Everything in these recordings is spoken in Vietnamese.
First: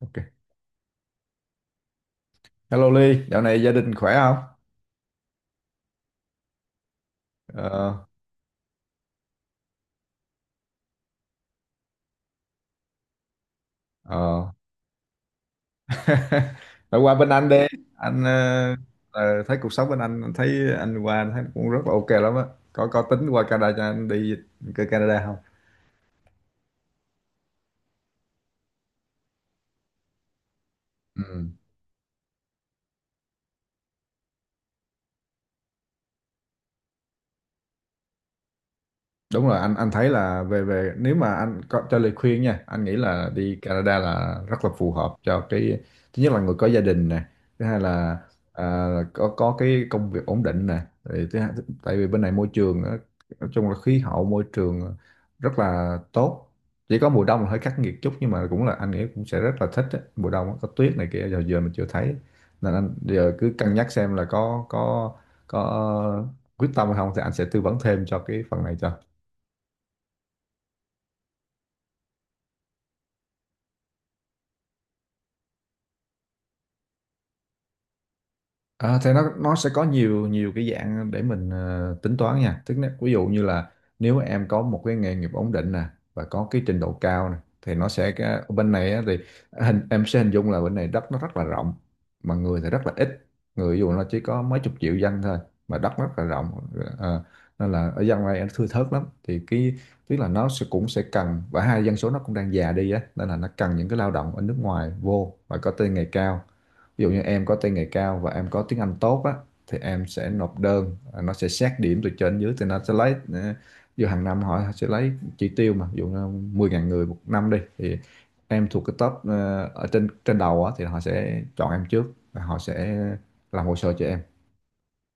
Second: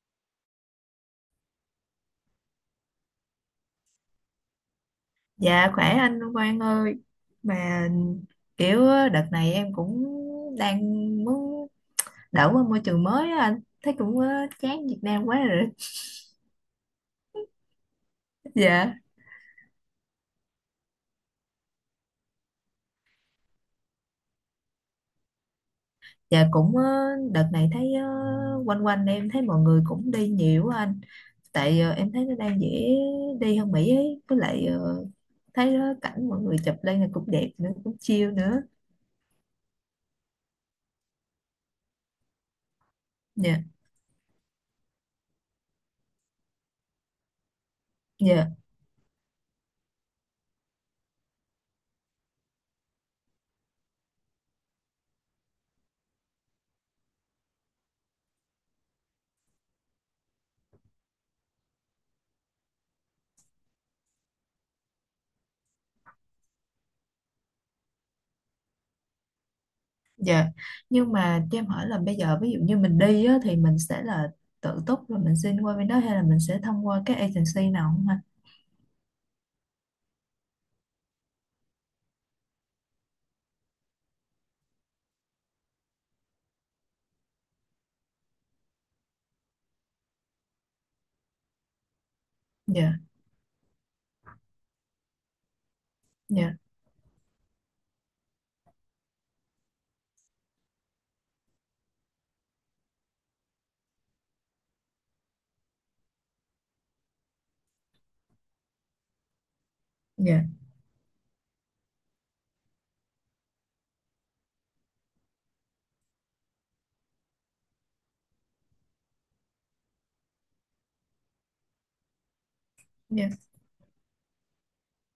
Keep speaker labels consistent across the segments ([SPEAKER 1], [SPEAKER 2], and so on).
[SPEAKER 1] Ok. Hello Ly, dạo này gia đình khỏe không?
[SPEAKER 2] Dạ, khỏe anh Quang ơi. Mà
[SPEAKER 1] Ờ,
[SPEAKER 2] kiểu á, đợt này em cũng đang muốn đổi qua môi trường mới á anh. Thấy cũng
[SPEAKER 1] ờ.
[SPEAKER 2] chán Việt Nam quá rồi.
[SPEAKER 1] Phải qua bên anh đi. Anh
[SPEAKER 2] Dạ.
[SPEAKER 1] thấy cuộc sống bên anh thấy anh qua anh thấy cũng rất là ok lắm á. Có tính qua Canada cho anh đi Canada không?
[SPEAKER 2] Dạ cũng đợt này thấy quanh quanh em thấy mọi người cũng đi nhiều á anh.
[SPEAKER 1] Ừ,
[SPEAKER 2] Tại em thấy nó đang dễ đi hơn Mỹ ấy. Với lại thấy đó, cảnh mọi người chụp lên là cũng đẹp nữa, cũng chill nữa.
[SPEAKER 1] đúng rồi, anh thấy là về về nếu mà anh có cho lời khuyên nha, anh nghĩ là đi
[SPEAKER 2] Dạ.
[SPEAKER 1] Canada là rất là phù hợp cho cái thứ nhất là người có gia đình nè, thứ hai là
[SPEAKER 2] Dạ.
[SPEAKER 1] có cái công việc ổn định nè. Rồi thứ hai, tại vì bên này môi trường á, nói chung là khí hậu môi trường rất là tốt, chỉ có mùa đông là hơi khắc nghiệt chút nhưng mà cũng là anh nghĩ cũng sẽ rất là thích á. Mùa đông á, có tuyết này kia giờ giờ mình chưa thấy, nên anh giờ cứ cân nhắc xem là có quyết tâm hay không thì anh sẽ tư vấn thêm cho cái phần này cho.
[SPEAKER 2] Dạ, nhưng mà cho em hỏi là bây giờ ví dụ như mình đi á, thì mình sẽ là tự túc rồi mình xin qua bên đó hay là mình sẽ thông qua các agency nào không anh?
[SPEAKER 1] À, thì nó sẽ có nhiều nhiều cái dạng để mình tính toán nha. Tức là ví dụ như là nếu em có một cái nghề nghiệp ổn định nè và có cái trình độ cao nè thì nó sẽ cái, ở bên này á, thì hình em sẽ hình dung là bên này đất nó rất là rộng mà người thì rất là
[SPEAKER 2] Dạ,
[SPEAKER 1] ít. Người ví dụ nó chỉ có mấy chục triệu dân thôi mà đất rất là
[SPEAKER 2] dạ,
[SPEAKER 1] rộng. Ờ, Nên là ở dân này nó thưa thớt lắm. Thì cái tức là nó sẽ cũng sẽ cần, và hai dân số nó cũng đang già đi á nên là nó cần những cái lao động ở nước ngoài vô và có tay nghề cao. Ví dụ như em có tay nghề cao và em có tiếng Anh tốt á thì em sẽ
[SPEAKER 2] dạ,
[SPEAKER 1] nộp đơn, à, nó sẽ xét điểm từ trên dưới thì nó sẽ lấy ví dụ hàng năm họ sẽ lấy chỉ tiêu mà ví dụ như 10.000 người một năm đi, thì em thuộc cái top ở trên trên đầu á thì họ sẽ chọn em trước và họ sẽ
[SPEAKER 2] dạ,
[SPEAKER 1] làm hồ sơ cho em.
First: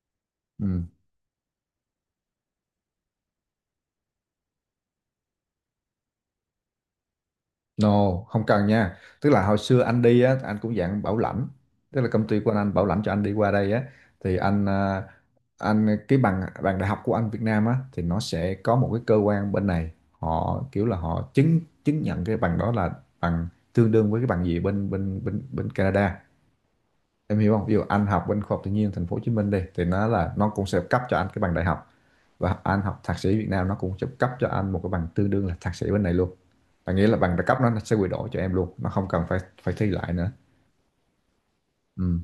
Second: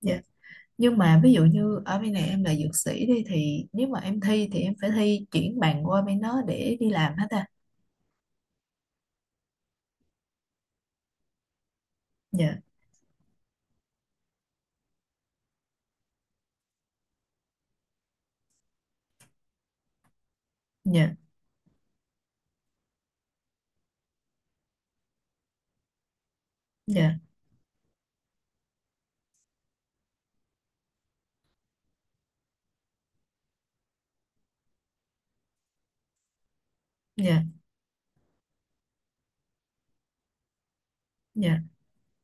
[SPEAKER 2] dạ.
[SPEAKER 1] Ừ.
[SPEAKER 2] Nhưng mà ví dụ như ở bên này em là dược sĩ đi thì nếu mà em thi thì em phải thi chuyển bằng qua bên đó để đi làm hết à?
[SPEAKER 1] No, không cần nha. Tức là hồi xưa anh đi á, anh cũng dạng bảo lãnh. Tức là công ty của
[SPEAKER 2] Dạ,
[SPEAKER 1] anh bảo lãnh cho anh đi qua đây á, thì anh anh cái bằng bằng đại học của anh Việt Nam á thì nó sẽ có một cái cơ quan bên này họ kiểu là
[SPEAKER 2] dạ,
[SPEAKER 1] họ chứng chứng nhận cái bằng đó là bằng tương đương với cái bằng gì bên bên bên bên Canada,
[SPEAKER 2] dạ,
[SPEAKER 1] em hiểu không? Ví dụ anh học bên khoa học tự nhiên thành phố Hồ Chí Minh đi thì nó là nó cũng sẽ cấp cho anh cái bằng đại học, và anh học thạc sĩ Việt Nam nó cũng sẽ cấp cho anh một cái bằng tương đương là thạc sĩ bên này luôn. Là nghĩa là bằng đại
[SPEAKER 2] dạ,
[SPEAKER 1] cấp nó sẽ quy đổi cho em luôn, nó không cần phải phải thi lại nữa.
[SPEAKER 2] dạ.
[SPEAKER 1] Ừ.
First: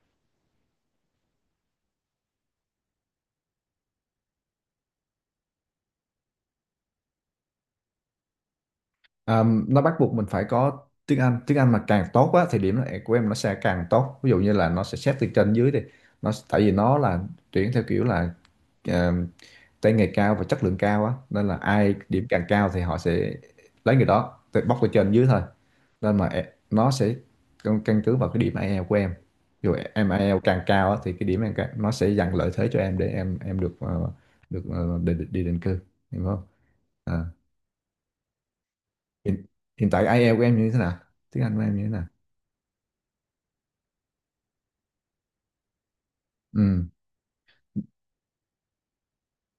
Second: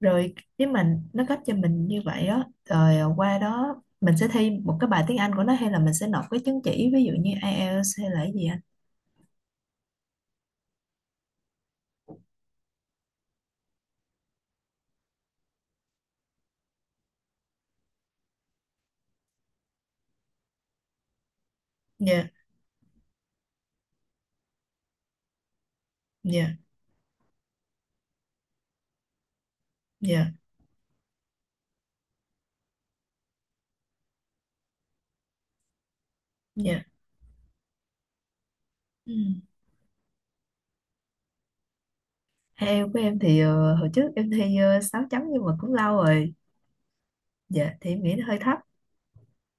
[SPEAKER 2] Rồi nếu mà nó cấp cho mình như vậy đó, rồi qua đó mình sẽ thi một cái bài tiếng Anh của nó hay là mình sẽ nộp cái chứng chỉ ví dụ như IELTS hay là cái gì anh?
[SPEAKER 1] À, nó bắt buộc mình phải có tiếng Anh, tiếng Anh mà càng tốt á thì điểm này của em nó sẽ càng tốt, ví dụ như là nó sẽ xét từ trên dưới đi, nó tại vì nó là tuyển theo kiểu là ờ, tay nghề cao và chất lượng cao á nên là ai điểm
[SPEAKER 2] Dạ,
[SPEAKER 1] càng cao thì họ sẽ lấy người đó từ bóc từ trên dưới thôi, nên mà
[SPEAKER 2] dạ.
[SPEAKER 1] nó sẽ căn căn cứ vào cái điểm IELTS của em, dù em
[SPEAKER 2] Dạ,
[SPEAKER 1] IELTS càng cao á thì cái điểm em càng, nó sẽ dành lợi thế cho em để em được được đi, đi định cư, hiểu không.
[SPEAKER 2] dạ,
[SPEAKER 1] À hiện,
[SPEAKER 2] ừ.
[SPEAKER 1] hiện tại IELTS của em như thế nào, tiếng Anh của em như thế nào.
[SPEAKER 2] Theo của em thì hồi trước em thi 6 chấm nhưng mà cũng lâu rồi.
[SPEAKER 1] Ừ.
[SPEAKER 2] Dạ, thì em nghĩ nó hơi thấp.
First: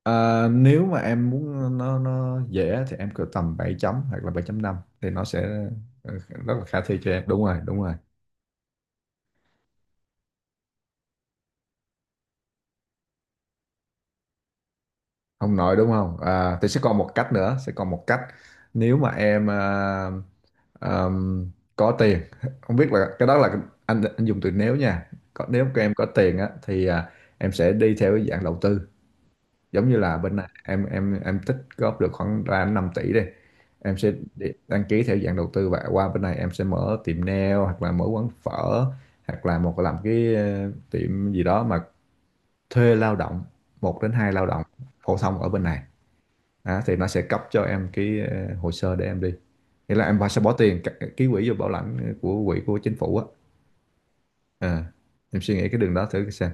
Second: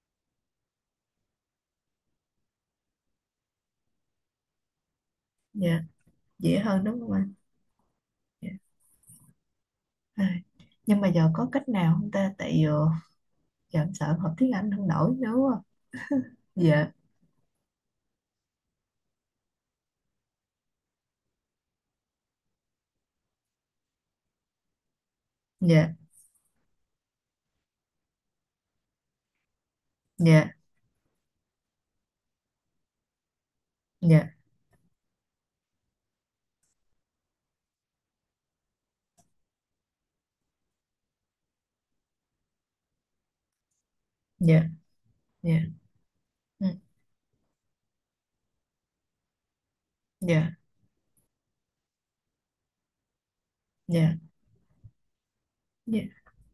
[SPEAKER 1] Ờ, nếu mà em muốn nó dễ thì em cỡ tầm 7 chấm hoặc là bảy chấm năm thì nó sẽ
[SPEAKER 2] Dạ,
[SPEAKER 1] ờ, rất
[SPEAKER 2] dễ
[SPEAKER 1] là khả
[SPEAKER 2] hơn
[SPEAKER 1] thi
[SPEAKER 2] đúng
[SPEAKER 1] cho
[SPEAKER 2] không
[SPEAKER 1] em,
[SPEAKER 2] anh?
[SPEAKER 1] đúng rồi đúng rồi.
[SPEAKER 2] Dạ. À, nhưng mà giờ có cách nào không ta, tại giờ em sợ em học tiếng Anh không nổi nữa
[SPEAKER 1] Không
[SPEAKER 2] quá.
[SPEAKER 1] nói đúng không à, thì sẽ
[SPEAKER 2] Dạ,
[SPEAKER 1] còn một cách nữa, sẽ còn một cách nếu mà em ờm, có tiền không biết là cái đó là anh dùng từ nếu nha, có, nếu các em
[SPEAKER 2] dạ,
[SPEAKER 1] có tiền á thì em sẽ đi theo cái dạng đầu tư, giống như là bên này
[SPEAKER 2] dạ,
[SPEAKER 1] em tích góp được khoảng ra 5 tỷ đi, em sẽ
[SPEAKER 2] dạ,
[SPEAKER 1] đăng ký theo dạng đầu tư và qua bên này em sẽ mở tiệm nail hoặc là mở quán phở, hoặc là một làm cái tiệm gì đó mà thuê lao động, một đến hai lao động
[SPEAKER 2] dạ,
[SPEAKER 1] phổ thông ở
[SPEAKER 2] dạ,
[SPEAKER 1] bên này.
[SPEAKER 2] ừ,
[SPEAKER 1] Đó, thì nó sẽ cấp cho em cái hồ sơ để em đi, nghĩa là em phải sẽ bỏ
[SPEAKER 2] dạ,
[SPEAKER 1] tiền ký quỹ vô bảo lãnh của quỹ của chính phủ á.
[SPEAKER 2] dạ,
[SPEAKER 1] Ờ, em suy nghĩ cái đường đó
[SPEAKER 2] dạ,
[SPEAKER 1] thử xem.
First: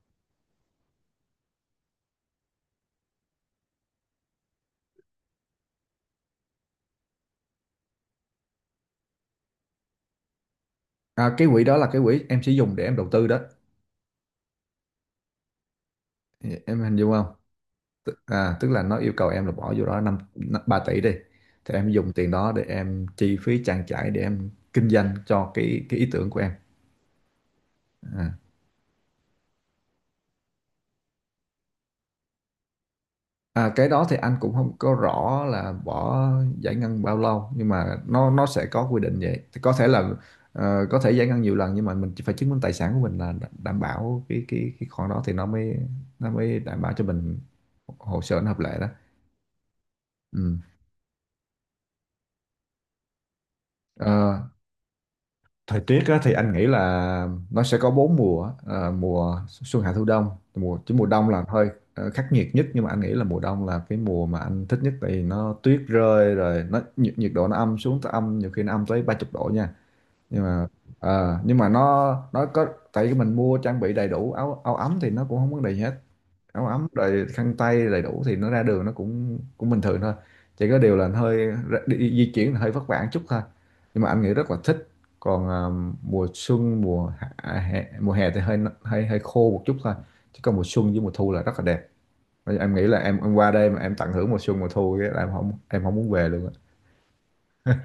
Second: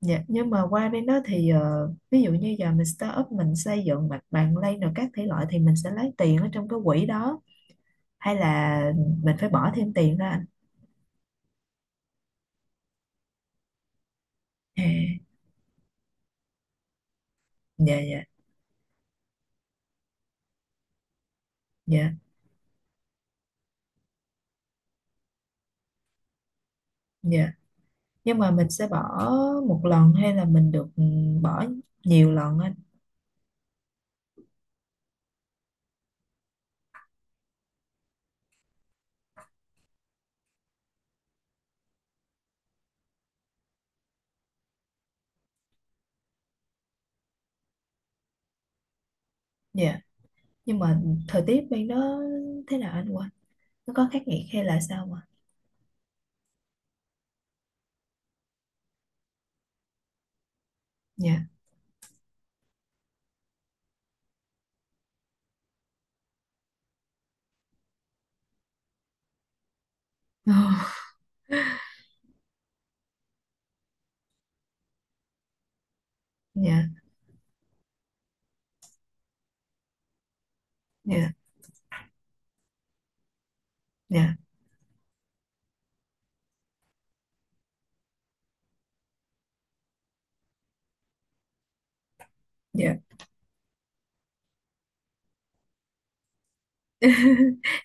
[SPEAKER 2] dạ. Nhưng mà qua bên đó thì ví dụ như giờ mình start up, mình xây dựng mặt bằng lay rồi các thể loại thì mình sẽ lấy tiền ở trong cái quỹ đó hay là mình phải bỏ thêm tiền ra anh?
[SPEAKER 1] À, cái quỹ đó là cái quỹ em sẽ dùng để em đầu tư đó,
[SPEAKER 2] À.
[SPEAKER 1] em hình dung không.
[SPEAKER 2] Dạ, dạ,
[SPEAKER 1] Tức là nó yêu cầu em là bỏ vô đó năm 3 tỷ đi, thì em dùng
[SPEAKER 2] dạ,
[SPEAKER 1] tiền đó để em chi phí trang trải để em kinh doanh cho cái ý tưởng của em.
[SPEAKER 2] dạ.
[SPEAKER 1] À.
[SPEAKER 2] Nhưng mà mình sẽ bỏ một lần hay là mình được bỏ nhiều lần anh?
[SPEAKER 1] À, cái đó thì anh cũng không có rõ là bỏ giải ngân bao lâu nhưng mà nó sẽ có quy định vậy thì có thể là có thể giải ngân nhiều lần, nhưng mà mình chỉ phải chứng minh tài sản của mình là đảm bảo cái khoản đó thì nó mới đảm bảo cho mình hồ sơ nó hợp lệ đó.
[SPEAKER 2] Dạ,
[SPEAKER 1] Ừ.
[SPEAKER 2] nhưng mà thời tiết bên đó thế nào anh quên, nó có khắc
[SPEAKER 1] Ờ,
[SPEAKER 2] nghiệt hay là sao mà?
[SPEAKER 1] thời tiết á, thì anh nghĩ là nó sẽ có bốn mùa, à, mùa xuân hạ thu đông, mùa chứ mùa đông là
[SPEAKER 2] Dạ.
[SPEAKER 1] hơi khắc nghiệt nhất, nhưng mà anh nghĩ là mùa đông là cái mùa mà anh thích nhất, tại vì nó tuyết rơi rồi nó nhiệt, nhiệt độ nó âm xuống tới âm, nhiều khi nó âm tới ba chục độ nha, nhưng mà nhưng mà nó có tại vì mình mua trang bị đầy đủ áo áo ấm thì nó cũng không vấn đề gì hết. Áo ấm
[SPEAKER 2] Dạ,
[SPEAKER 1] rồi khăn tay đầy đủ thì nó ra đường nó cũng cũng bình thường thôi, chỉ có điều là nó
[SPEAKER 2] dạ,
[SPEAKER 1] hơi đi, đi, di chuyển là hơi vất vả một chút thôi, nhưng mà anh nghĩ
[SPEAKER 2] dạ,
[SPEAKER 1] rất là thích. Còn mùa xuân mùa hạ, mùa hè thì hơi hơi hơi khô một chút thôi, chứ còn mùa xuân với mùa thu là rất là đẹp. Bây giờ em nghĩ
[SPEAKER 2] dạ.
[SPEAKER 1] là em qua đây mà em tận hưởng mùa xuân mùa thu cái là em không muốn về luôn á.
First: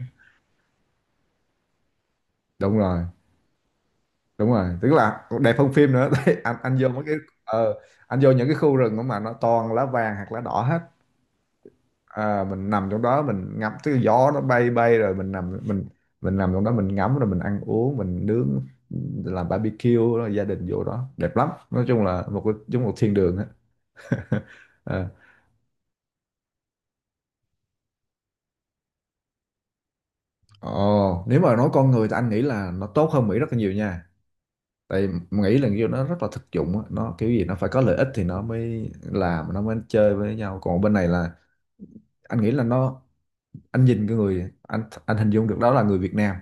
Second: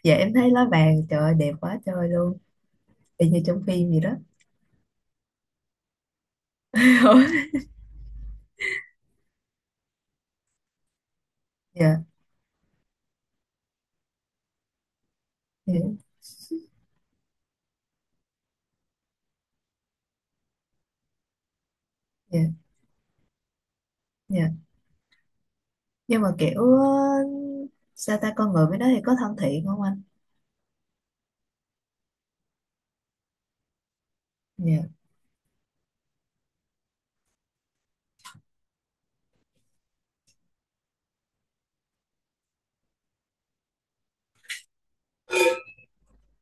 [SPEAKER 2] Dạ, em thấy lá vàng trời ơi, đẹp quá trời luôn.
[SPEAKER 1] Đúng rồi
[SPEAKER 2] Y như trong phim gì đó.
[SPEAKER 1] đúng rồi, tức là đẹp hơn phim nữa. Tại anh vô mấy cái ờ, anh vô những cái khu rừng mà nó toàn lá vàng hoặc lá đỏ hết,
[SPEAKER 2] Dạ,
[SPEAKER 1] à, mình nằm trong đó mình ngắm cái gió nó bay bay rồi mình nằm
[SPEAKER 2] dạ,
[SPEAKER 1] mình nằm trong đó mình ngắm rồi mình ăn uống mình nướng, làm barbecue rồi gia đình vô đó đẹp lắm, nói chung là một
[SPEAKER 2] dạ,
[SPEAKER 1] cái giống một thiên đường á.
[SPEAKER 2] dạ.
[SPEAKER 1] Ờ.
[SPEAKER 2] Nhưng mà kiểu sao ta, con người với nó thì có thân thiện không anh?
[SPEAKER 1] Ồ, nếu mà nói con người thì anh nghĩ là nó tốt hơn Mỹ rất là nhiều nha.
[SPEAKER 2] Dạ,
[SPEAKER 1] Tại Mỹ là kiểu nó rất là thực dụng á, nó kiểu gì nó phải có lợi ích thì nó mới làm, nó mới chơi với nhau. Còn bên này là anh nghĩ là nó, anh nhìn cái người anh hình dung được đó là người Việt Nam,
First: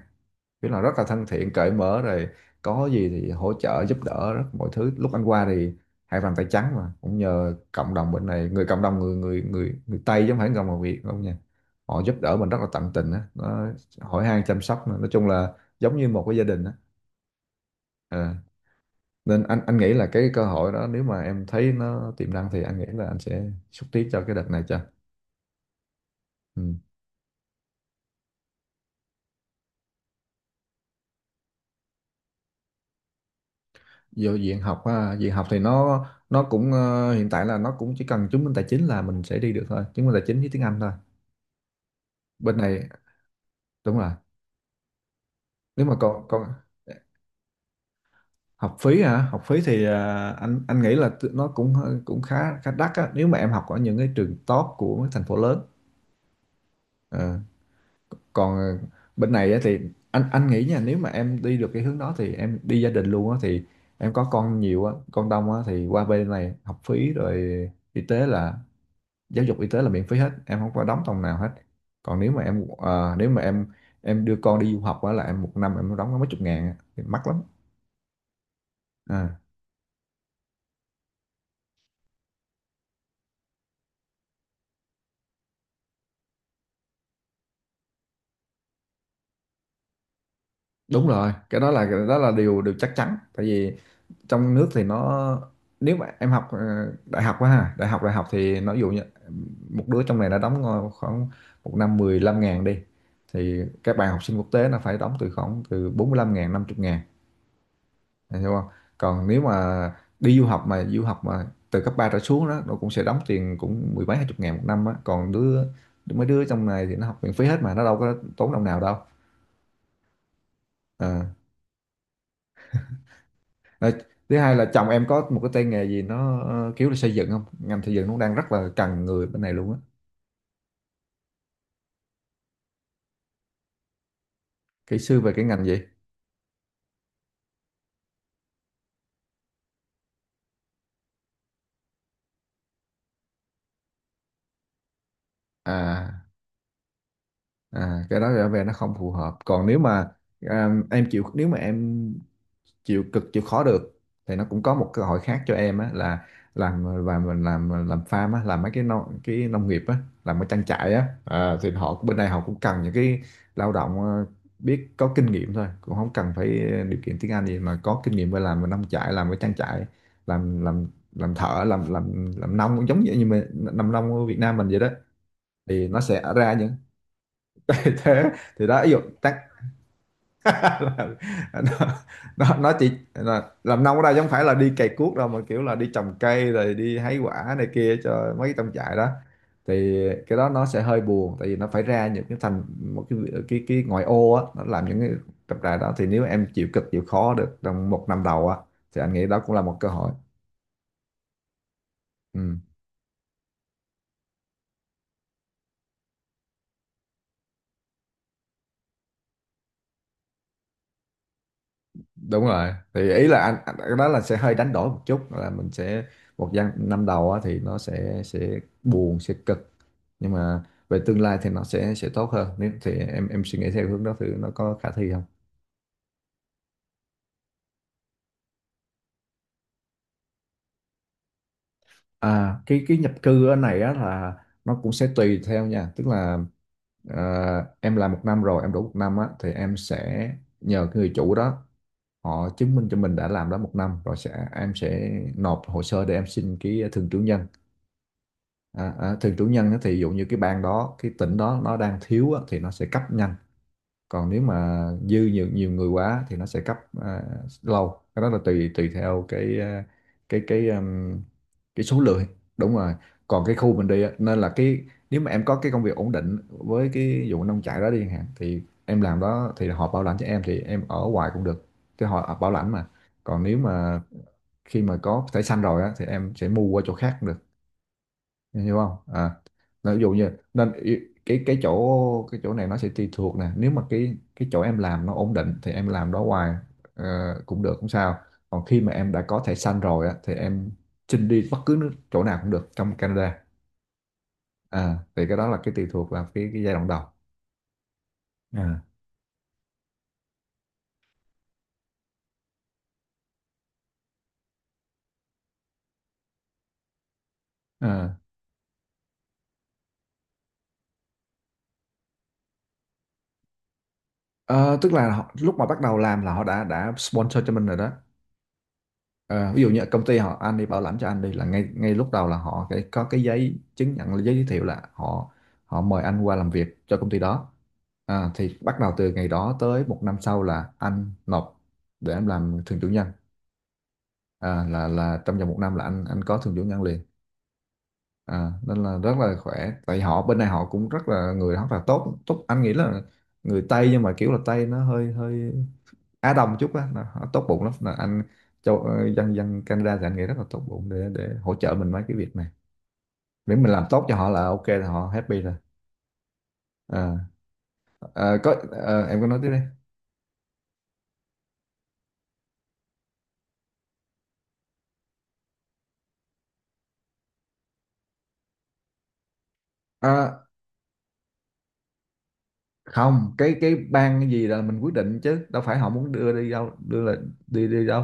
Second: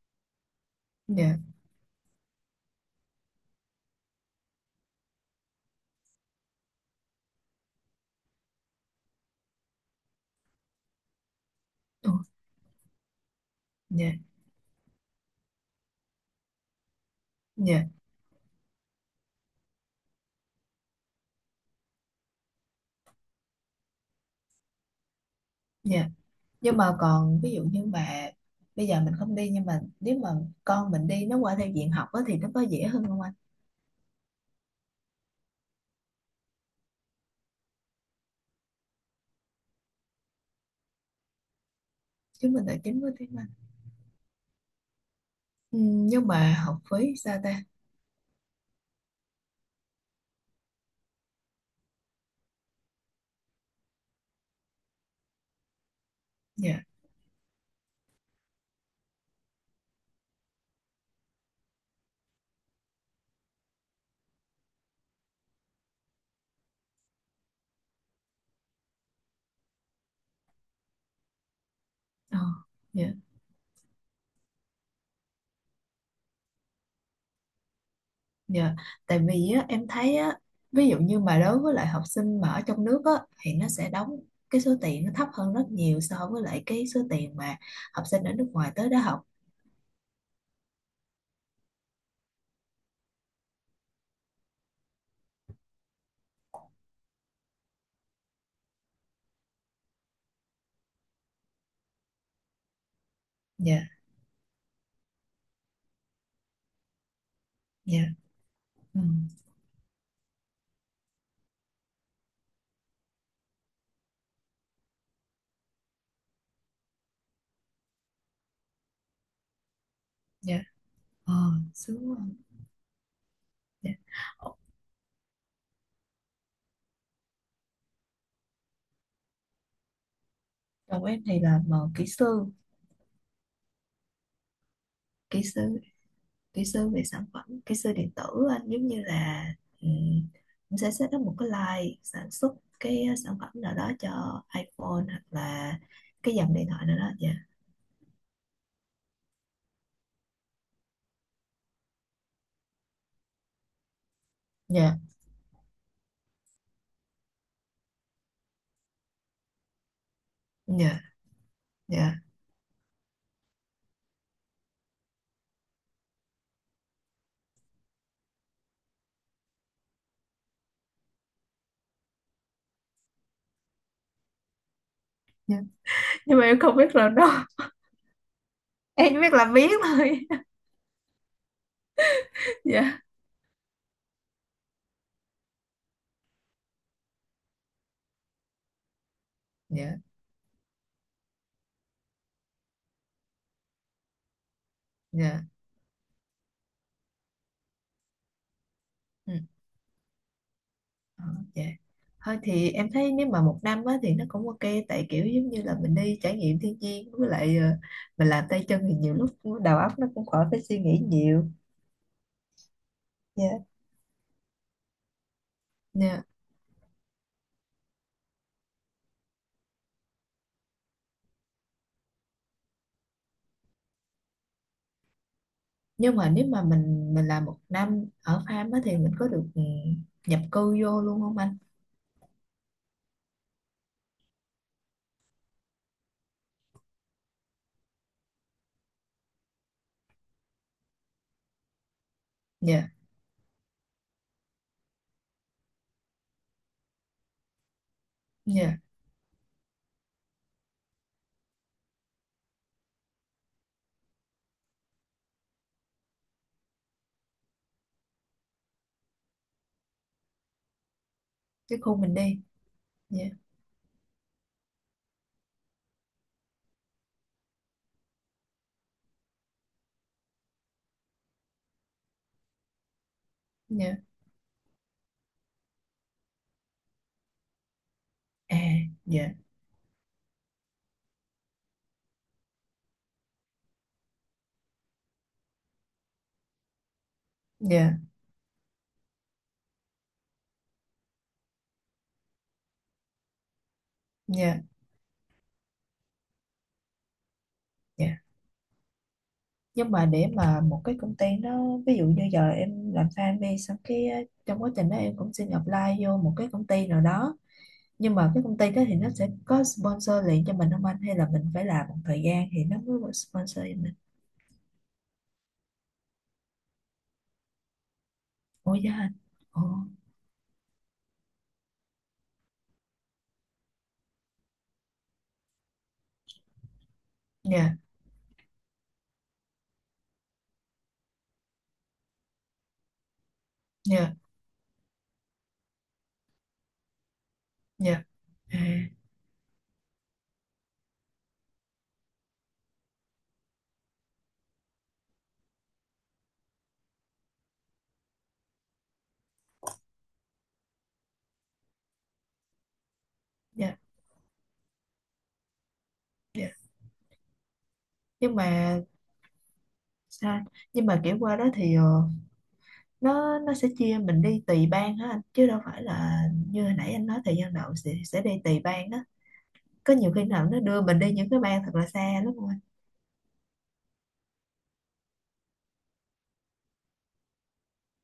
[SPEAKER 1] biết là rất là thân
[SPEAKER 2] dạ.
[SPEAKER 1] thiện cởi mở rồi, có gì thì hỗ trợ giúp đỡ rất mọi thứ. Lúc anh qua thì hai bàn tay trắng mà cũng nhờ cộng đồng bên này, người cộng đồng người người người người Tây chứ không phải cộng đồng Việt không nha, họ
[SPEAKER 2] Ồ,
[SPEAKER 1] giúp đỡ mình rất là tận tình á, nó
[SPEAKER 2] dạ,
[SPEAKER 1] hỏi han chăm sóc nữa. Nói chung là giống như một cái gia đình á.
[SPEAKER 2] dạ,
[SPEAKER 1] Ờ. Nên anh nghĩ là cái cơ hội đó nếu mà em thấy nó tiềm năng thì anh nghĩ là anh sẽ xúc tiến cho cái đợt này cho.
[SPEAKER 2] dạ.
[SPEAKER 1] Ừ.
[SPEAKER 2] Nhưng mà còn ví dụ như mà bây giờ mình không đi nhưng mà nếu mà con mình đi, nó qua theo diện học á thì nó có dễ hơn không anh?
[SPEAKER 1] Vô diện học ha? Diện học thì nó cũng hiện tại là nó cũng chỉ cần chứng minh tài chính là mình sẽ đi được thôi, chứng minh tài chính với tiếng Anh thôi.
[SPEAKER 2] Chứng
[SPEAKER 1] Bên
[SPEAKER 2] minh tài
[SPEAKER 1] này
[SPEAKER 2] chính, có tiếng Anh.
[SPEAKER 1] đúng rồi.
[SPEAKER 2] Ừ,
[SPEAKER 1] Nếu mà còn
[SPEAKER 2] nhưng
[SPEAKER 1] còn
[SPEAKER 2] mà học phí sao ta?
[SPEAKER 1] học phí hả? Học phí thì anh nghĩ là nó cũng cũng khá khá đắt á, nếu mà em học ở những cái trường top của mấy thành phố lớn.
[SPEAKER 2] Dạ,
[SPEAKER 1] Ờ, Còn bên này á thì anh nghĩ nha, nếu mà em đi được cái hướng đó thì em đi gia đình luôn á, thì em có con nhiều á, con đông á, thì qua bên này học phí rồi y tế là giáo dục, y tế là miễn phí hết, em không có đóng đồng nào hết. Còn nếu
[SPEAKER 2] ờ,
[SPEAKER 1] mà em
[SPEAKER 2] dạ,
[SPEAKER 1] nếu mà em đưa con đi du học á là em một năm em đóng có mấy chục ngàn á, thì mắc lắm.
[SPEAKER 2] dạ. Tại
[SPEAKER 1] à,
[SPEAKER 2] vì á, em thấy á, ví dụ như mà đối với lại học sinh mà ở trong nước á thì nó sẽ đóng cái số tiền nó thấp hơn rất nhiều so với lại cái số tiền mà học sinh ở nước ngoài tới đó học.
[SPEAKER 1] đúng rồi, cái đó là điều điều chắc chắn, tại vì trong nước thì nó, nếu mà em học đại học quá ha, đại học, đại học thì nó ví dụ như một đứa trong này đã đóng khoảng một năm 15 ngàn đi, thì
[SPEAKER 2] Dạ,
[SPEAKER 1] các bạn học sinh quốc tế nó phải đóng từ khoảng từ 45 ngàn 50 ngàn.
[SPEAKER 2] dạ,
[SPEAKER 1] Em hiểu không?
[SPEAKER 2] ừ,
[SPEAKER 1] Còn nếu mà đi du học mà, du học mà từ cấp 3 trở xuống đó nó cũng sẽ đóng tiền cũng mười mấy hai chục ngàn một năm á, còn mấy đứa trong này thì nó học miễn phí hết, mà nó đâu có tốn đồng nào đâu.
[SPEAKER 2] dạ.
[SPEAKER 1] À.
[SPEAKER 2] ờ Sướng quá. Dạ.
[SPEAKER 1] Rồi, thứ hai là chồng em có một cái tay nghề gì nó kiểu là xây dựng không? Ngành xây dựng nó đang rất là cần người bên này luôn á.
[SPEAKER 2] Chồng em thì là mà kỹ sư,
[SPEAKER 1] Kỹ sư về
[SPEAKER 2] kỹ
[SPEAKER 1] cái ngành
[SPEAKER 2] sư
[SPEAKER 1] gì?
[SPEAKER 2] kỹ sư về sản phẩm, kỹ sư điện tử. Anh giống như là um, em sẽ set up một cái line sản xuất cái sản phẩm nào đó cho iPhone hoặc là
[SPEAKER 1] À,
[SPEAKER 2] cái dòng điện thoại nào đó. Dạ.
[SPEAKER 1] à, cái đó trở về nó không phù hợp. Còn nếu mà em chịu, nếu mà em chịu cực chịu khó được thì nó cũng có một
[SPEAKER 2] Dạ,
[SPEAKER 1] cơ hội khác cho em á, là làm và mình làm farm á, làm mấy cái nông nghiệp á, làm cái trang trại
[SPEAKER 2] dạ,
[SPEAKER 1] á. À, thì họ
[SPEAKER 2] dạ,
[SPEAKER 1] bên đây họ cũng cần những cái lao động biết có kinh nghiệm thôi, cũng không cần phải điều kiện tiếng Anh gì, mà có kinh nghiệm về làm về nông trại, làm cái trang trại, làm làm thợ, làm nông, cũng giống như như mình làm nông ở Việt Nam mình vậy đó,
[SPEAKER 2] dạ.
[SPEAKER 1] thì nó sẽ
[SPEAKER 2] Nhưng mà
[SPEAKER 1] ra
[SPEAKER 2] em
[SPEAKER 1] những
[SPEAKER 2] không biết làm đâu.
[SPEAKER 1] thế, thì đó ví dụ
[SPEAKER 2] Em chỉ biết làm biếng thôi.
[SPEAKER 1] Là, nó, nó chỉ
[SPEAKER 2] Dạ,
[SPEAKER 1] là, làm nông ở đây chứ không phải là đi cày cuốc đâu, mà kiểu là đi trồng cây rồi đi hái quả này kia cho mấy trong trại đó.
[SPEAKER 2] dạ,
[SPEAKER 1] Thì cái đó nó sẽ hơi buồn, tại vì nó phải ra những cái thành một cái cái ngoại ô á, nó làm những cái
[SPEAKER 2] dạ,
[SPEAKER 1] trồng trại đó. Thì nếu em chịu cực chịu khó được trong một năm đầu á, thì anh nghĩ
[SPEAKER 2] ừ.
[SPEAKER 1] đó cũng là một cơ hội.
[SPEAKER 2] ờ, dạ, thôi
[SPEAKER 1] Ừ.
[SPEAKER 2] thì em thấy nếu mà một năm á, thì nó cũng ok. Tại kiểu giống như là mình đi trải nghiệm thiên nhiên với lại mình làm tay chân thì nhiều lúc đầu óc nó cũng khỏi phải suy nghĩ nhiều.
[SPEAKER 1] Đúng rồi, thì ý là
[SPEAKER 2] Dạ.
[SPEAKER 1] anh cái đó là sẽ hơi đánh đổi một chút, là mình sẽ
[SPEAKER 2] Dạ.
[SPEAKER 1] năm đầu á, thì nó sẽ buồn sẽ cực, nhưng mà về tương lai thì nó sẽ tốt hơn, nếu thì em suy nghĩ theo hướng đó, thì nó có khả thi không?
[SPEAKER 2] Nhưng mà nếu mà mình làm một năm ở farm á thì mình có được nhập cư vô luôn không anh?
[SPEAKER 1] À, cái nhập cư ở này á là nó cũng sẽ tùy theo nha, tức là ờ, em làm một năm rồi em đủ một năm á, thì em sẽ nhờ cái người chủ đó họ chứng minh
[SPEAKER 2] Dạ,
[SPEAKER 1] cho mình đã làm đó một năm rồi, sẽ em sẽ nộp hồ sơ để em xin cái thường trú nhân.
[SPEAKER 2] dạ,
[SPEAKER 1] Thường chủ nhân á, thì ví dụ như cái bang đó, cái tỉnh đó nó đang thiếu á, thì nó sẽ cấp nhanh. Còn nếu mà dư nhiều nhiều người quá thì nó sẽ cấp à, lâu. Cái đó là tùy tùy theo cái cái
[SPEAKER 2] cái
[SPEAKER 1] cái
[SPEAKER 2] khu
[SPEAKER 1] số
[SPEAKER 2] mình
[SPEAKER 1] lượng.
[SPEAKER 2] đi.
[SPEAKER 1] Đúng rồi,
[SPEAKER 2] Dạ,
[SPEAKER 1] còn cái khu mình đi á, nên là cái, nếu mà em có cái công việc ổn định với cái vụ nông trại đó đi chẳng hạn, thì em làm đó, thì họ bảo lãnh cho em thì em ở hoài cũng được, chứ họ bảo lãnh mà. Còn nếu
[SPEAKER 2] dạ,
[SPEAKER 1] mà khi mà có thẻ xanh rồi á, thì em sẽ mua qua chỗ khác cũng được.
[SPEAKER 2] à,
[SPEAKER 1] Em hiểu không?
[SPEAKER 2] dạ,
[SPEAKER 1] À, là ví dụ như nên cái chỗ cái chỗ này nó sẽ tùy thuộc nè, nếu mà cái chỗ em làm nó ổn định thì em làm đó hoài, ờ, cũng được không
[SPEAKER 2] dạ,
[SPEAKER 1] sao. Còn khi mà em đã có thẻ xanh rồi á, thì em xin đi bất cứ chỗ nào cũng được trong Canada.
[SPEAKER 2] dạ,
[SPEAKER 1] À, thì cái đó là cái tùy thuộc vào cái giai đoạn đầu.
[SPEAKER 2] dạ.
[SPEAKER 1] À.
[SPEAKER 2] Nhưng mà để mà một cái công ty nó ví dụ như giờ em làm farm đi, xong cái trong quá trình đó em cũng xin apply vô một cái công ty nào đó. Nhưng
[SPEAKER 1] À.
[SPEAKER 2] mà cái công ty đó thì nó sẽ có sponsor liền cho mình không anh hay là mình phải làm một thời gian thì nó mới có sponsor cho mình?
[SPEAKER 1] Ờ, tức là họ, lúc mà bắt đầu làm là họ đã sponsor cho mình rồi đó.
[SPEAKER 2] Ôi, dạ anh.
[SPEAKER 1] Ờ, ví
[SPEAKER 2] Ồ,
[SPEAKER 1] dụ như công ty họ anh đi bảo lãnh cho anh đi, là ngay ngay lúc đầu là họ phải có cái giấy chứng nhận, giấy giới thiệu, là họ họ mời anh qua làm việc cho công ty đó.
[SPEAKER 2] dạ,
[SPEAKER 1] À, thì bắt đầu từ ngày đó tới một năm sau là anh nộp để em làm thường chủ nhân.
[SPEAKER 2] dạ,
[SPEAKER 1] À, là trong vòng một năm là anh có thường chủ nhân liền.
[SPEAKER 2] dạ,
[SPEAKER 1] À,
[SPEAKER 2] à,
[SPEAKER 1] nên là rất là khỏe, tại họ bên này họ cũng rất là người rất là tốt tốt, anh nghĩ là người Tây, nhưng mà kiểu là Tây nó hơi hơi Á Đông chút á, nó tốt bụng lắm, là anh châu, dân dân Canada thì anh nghĩ rất là tốt bụng để hỗ trợ mình mấy cái việc này, miễn mình
[SPEAKER 2] dạ,
[SPEAKER 1] làm tốt cho họ là ok, là họ happy rồi.
[SPEAKER 2] dạ.
[SPEAKER 1] Ờ,
[SPEAKER 2] nhưng mà
[SPEAKER 1] em có nói tiếp đi.
[SPEAKER 2] sao nhưng mà kiểu qua đó thì nó sẽ chia mình đi tùy bang hả anh, chứ đâu phải là như hồi nãy anh nói thời gian đầu sẽ đi tùy bang đó. Có nhiều khi
[SPEAKER 1] Ờ,
[SPEAKER 2] nào nó đưa mình đi những cái bang thật là xa lắm không anh?
[SPEAKER 1] không, cái cái ban gì là mình quyết định, chứ đâu phải họ muốn đưa đi đâu đưa, là đi đi đâu.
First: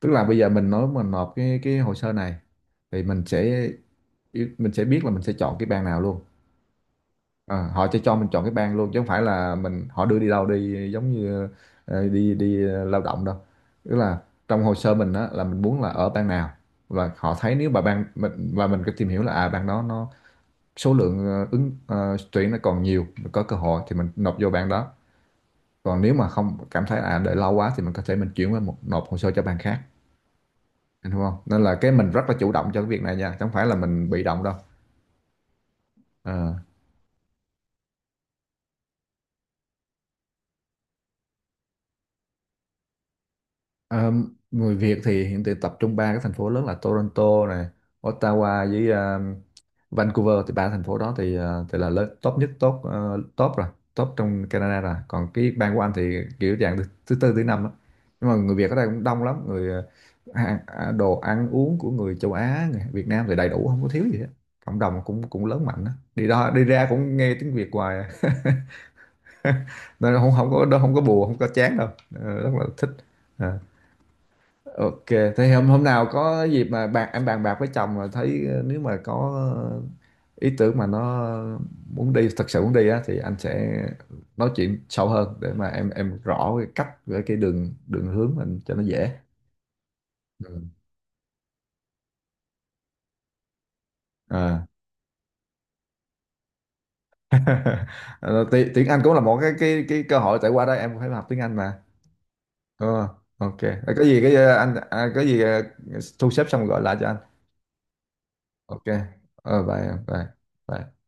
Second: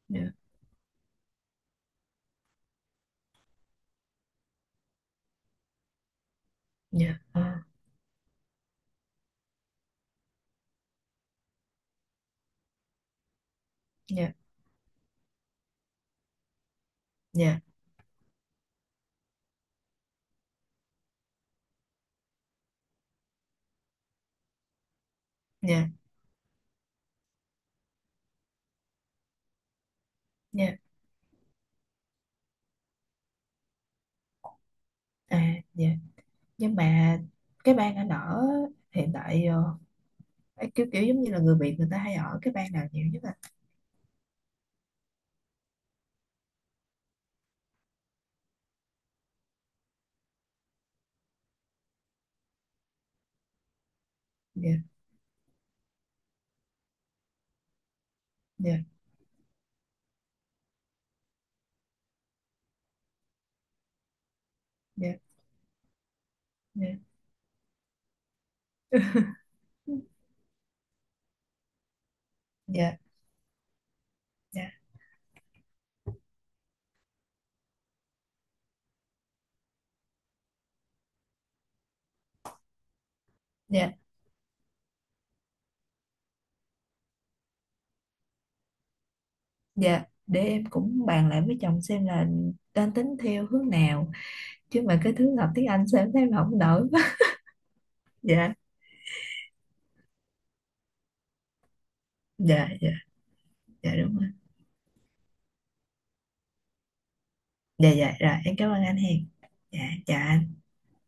[SPEAKER 1] Tức là
[SPEAKER 2] Dạ,
[SPEAKER 1] bây giờ mình nói mình nộp cái hồ sơ này, thì mình sẽ biết là mình sẽ chọn cái ban nào luôn.
[SPEAKER 2] dạ,
[SPEAKER 1] Ờ, họ sẽ cho mình chọn cái bang luôn, chứ không phải là mình họ đưa đi đâu đi, giống như ờ, đi đi ờ, lao động đâu. Tức là
[SPEAKER 2] dạ,
[SPEAKER 1] trong hồ sơ mình á là mình muốn là ở bang nào, và họ thấy
[SPEAKER 2] dạ,
[SPEAKER 1] nếu mà bang mình, và mình có tìm hiểu là à, bang đó nó số lượng ứng tuyển nó còn nhiều, mình có cơ hội thì mình nộp vô bang đó.
[SPEAKER 2] dạ,
[SPEAKER 1] Còn nếu mà không, cảm thấy à đợi lâu quá, thì mình có thể chuyển qua một nộp hồ sơ cho bang khác.
[SPEAKER 2] dạ,
[SPEAKER 1] Anh hiểu không? Nên là cái mình rất là chủ động cho cái việc này nha, chứ không phải là mình bị động đâu.
[SPEAKER 2] à, dạ.
[SPEAKER 1] Ờ.
[SPEAKER 2] Nhưng mà cái bang anh ở hiện tại ấy, kiểu kiểu giống như là người Việt người ta hay ở cái bang nào nhiều nhất à?
[SPEAKER 1] Ờ, người Việt thì hiện tại tập trung ba cái thành phố lớn là Toronto này, Ottawa với Vancouver. Thì ba thành phố đó thì thì là lớn top nhất, top ờ, top rồi, top trong
[SPEAKER 2] Dạ,
[SPEAKER 1] Canada rồi. Còn cái bang của Anh thì kiểu dạng thứ tư thứ năm á, nhưng mà người Việt ở
[SPEAKER 2] dạ,
[SPEAKER 1] đây cũng đông lắm, người đồ ăn uống của người châu Á, người Việt Nam thì đầy đủ, không có thiếu gì hết, cộng đồng
[SPEAKER 2] dạ,
[SPEAKER 1] cũng cũng lớn mạnh á, đi đó đi ra
[SPEAKER 2] dạ,
[SPEAKER 1] cũng nghe tiếng Việt hoài à.
[SPEAKER 2] dạ,
[SPEAKER 1] Nên không, không có không có buồn, không có chán đâu. Ờ, rất là thích.
[SPEAKER 2] dạ,
[SPEAKER 1] Ờ.
[SPEAKER 2] dạ,
[SPEAKER 1] Ok, thế hôm hôm nào có dịp mà bạn em bàn bạc với chồng mà thấy nếu mà có ờ, ý tưởng mà nó muốn đi, thật sự muốn đi á, thì anh sẽ
[SPEAKER 2] dạ.
[SPEAKER 1] nói chuyện sâu hơn để mà em rõ cái cách với cái đường đường hướng mình cho nó dễ.
[SPEAKER 2] Dạ, để
[SPEAKER 1] Ừ.
[SPEAKER 2] em cũng bàn lại với chồng xem là đang tính theo hướng nào.
[SPEAKER 1] À.
[SPEAKER 2] Chứ mà cái thứ học tiếng Anh sao em thấy mà không nổi quá.
[SPEAKER 1] Ờ,
[SPEAKER 2] Dạ,
[SPEAKER 1] tiếng Anh cũng là một cái cái cơ hội, tại qua đó em cũng phải học tiếng Anh mà.
[SPEAKER 2] dạ, dạ,
[SPEAKER 1] Ờ, ok. Ờ,
[SPEAKER 2] dạ,
[SPEAKER 1] có
[SPEAKER 2] đúng
[SPEAKER 1] gì
[SPEAKER 2] rồi.
[SPEAKER 1] cái có gì thu xếp xong gọi lại cho anh.
[SPEAKER 2] Dạ, dạ, rồi em cảm ơn
[SPEAKER 1] Ok.
[SPEAKER 2] anh Hiền.
[SPEAKER 1] Ờ
[SPEAKER 2] Dạ,
[SPEAKER 1] bye em,
[SPEAKER 2] chào
[SPEAKER 1] bye.
[SPEAKER 2] anh.
[SPEAKER 1] Bye.